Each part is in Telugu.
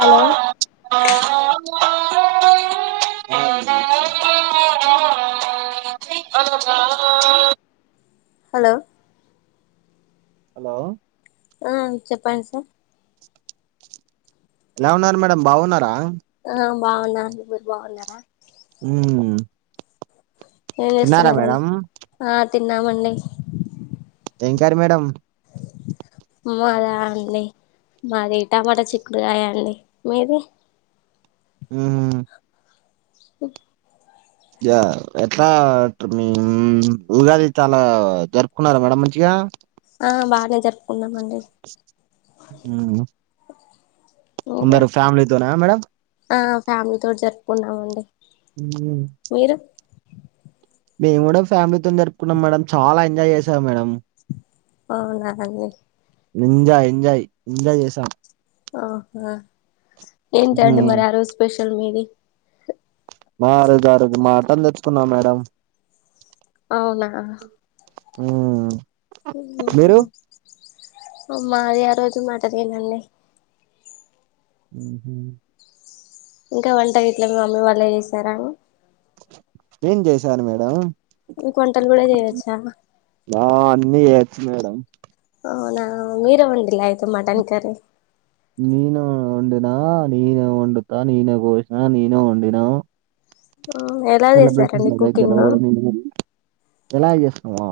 హలో హలో హలో మ్ చెప్పండి సార్ ఎలా ఉన్నారు మేడమ్ బాగున్నారా ఆ బాగున్నండి మీరు బాగున్నారా మ్ ఏం చేస్తున్నారండీ ఆ తిన్నామండి ఏం చారు మేడం మాద అండి మాది టామాట చిక్కుడుకాయా అండి మీది మ్ హు యా ఎట్లా మీ ఉగాది చాలా జరుపుకున్నారా మేడం మంచిగా ఆ బానే జరుపుకున్నాం అండి నేను ఇంగా మేడం ఆ ఫ్యామిలీ తోటి జరుపుకున్నామండి ఇంగేమి మీరు మేము గుడా ఫ్యామిలీతోనే జరుపుకున్నాం మేడం చాలా ఎంజాయ్ జేసాం మేడం అవునా అండి ఎంజాయ్ ఎంజాయ్ ఎంజాయ్ జేసాం ఆహా ఏంటండీ ఉమ్ మరి ఆ రోజు స్పెషల్ మీది మా ఆరోజు ఆ రోజు మాటన్ దెచ్చుకున్నాం మేడం అవునా ఊ మాది ఆ రోజు మాటనేనండి ఊహూ ఇంకా వంట గిట్ల మీ మమ్మీ వాళ్ళే చేస్తారా అం నేన్ జేసాను మేడం మీకు వొంటలు గూడా చేయొచ్చా బా అన్నీ జేయచ్చు మేడం అవునా మీరే వండు లే అయితే మటన్ కరీ నేనే వండిన నేనే వండుతా నీనే కోసినా నేనే వండిన ఎలా [unintelligible] చేసారండి కుకింగ్ ఎలాగ జెస్తామా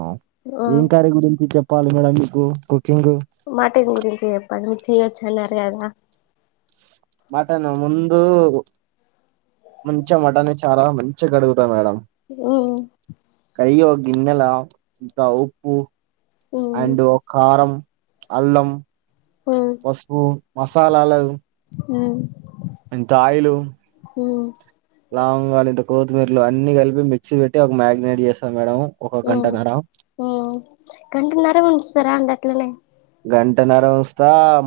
ఏం కర్రీ గురించి చెప్పాలి మేడం మీకు కుకింగ్ మాటిన్ గురించే జెప్పండి చేయెచ్చు అన్నారు గదా మటను ముందు మంచిగ మటన్ని చాలా మంచిగా కడుగుతా మేడం ఉ అయ్యి ఓ గిన్నెల ఇంకా ద ఉప్పు మ్మ్ అండ్ ఒ కారం అల్లం మ్మ్ పసుపు మసాలాల ఉ ఇంత ఆయిలు లాంగాలు ఇంత కొత్తిమీరలు అన్ని కలిపి మిక్సీ పెట్టి ఒక మ్యాగినేట్ జేస్తాం మేడం ఒక ఓ గంటన్నర ఓ గంటన్నర ఉంచుతారా అండి అట్లనే గంట నర్ర వుంచుత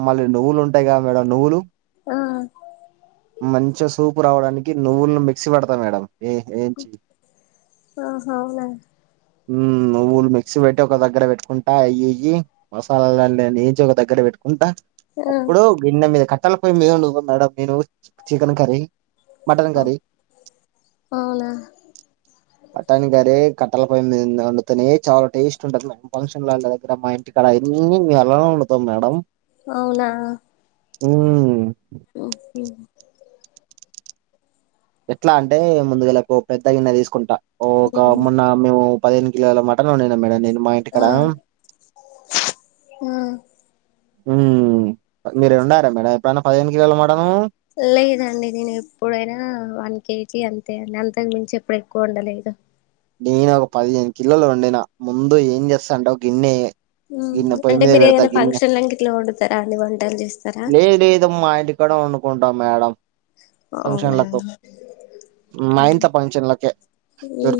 మళ్ళీ నువ్వులు ఉంటాయి కదా మేడం నువ్వులు ఆ మంచిగ సూపు రావడానికి నువ్వులను మిక్సీ పడతా మేడం ఏ ఏంచి ఆహ అవునా ఊమ్ ను వ్వులు మిక్సీ వెట్టి ఒక దగ్గర వెట్టుకుంటా అయ్యి ఇయ్యి మసాలాలు అన్నీ ఏంచి ఒక దగ్గర వెట్టుకుంటా ఆ అప్పుడు గిన్నె మీద కట్టల పోయి మీద నువ్వు మేడం నేను చికెన్ కర్రీ మటన్ కర్రీ అవునా మటన్ కర్రీ కట్టెల పొయ్యి మీద వండుతనే చాలా టేస్ట్ ఉంటుంది మెడం ఫంక్షన్లో వాళ్ళ దగ్గర మా ఇంటికాడ అన్నీ మేం వొండుతాం మేడం అవునా ఊ ఓకే ఎట్లా అంటే ముందుగాల ఓ పెద్ద గిన్నె తీసుకుంటా ఒక ఉమ్ మొన్న మేము పదిహేను కిలోల మటన్ ఉండినా మేడం నేను మా ఇంటి కడ ఉమ్ ఉమ్ మీరు ఉండరా మేడం ఎప్పుడన్న పదిహేను కిలోల మా లేదండి నేను ఎప్పుడైనా వన్ కే చి అంతే నెల [unintelligible] మించి ఎప్పుడు ఎక్కువ ఉండలేదు నేను ఒక పదిహేను కిలోలు వండినా ముందు ఏం చేస్తా అంటే ఒక గిన్నె గిన్నె పోయి అంటే మీద మీరు పెడతా ఏదైనా గిన్నె ఫంక్షన్లకి ఇట్లా వండుతారా అండి వంటలు చేస్తారా నేన్ ఏదో మా ఇంటికాడ ఉండు కుంటా మేడం అవునా ఫంక్షన్లకు మ ఇంట్ల ఫంక్షన్లకే దోర్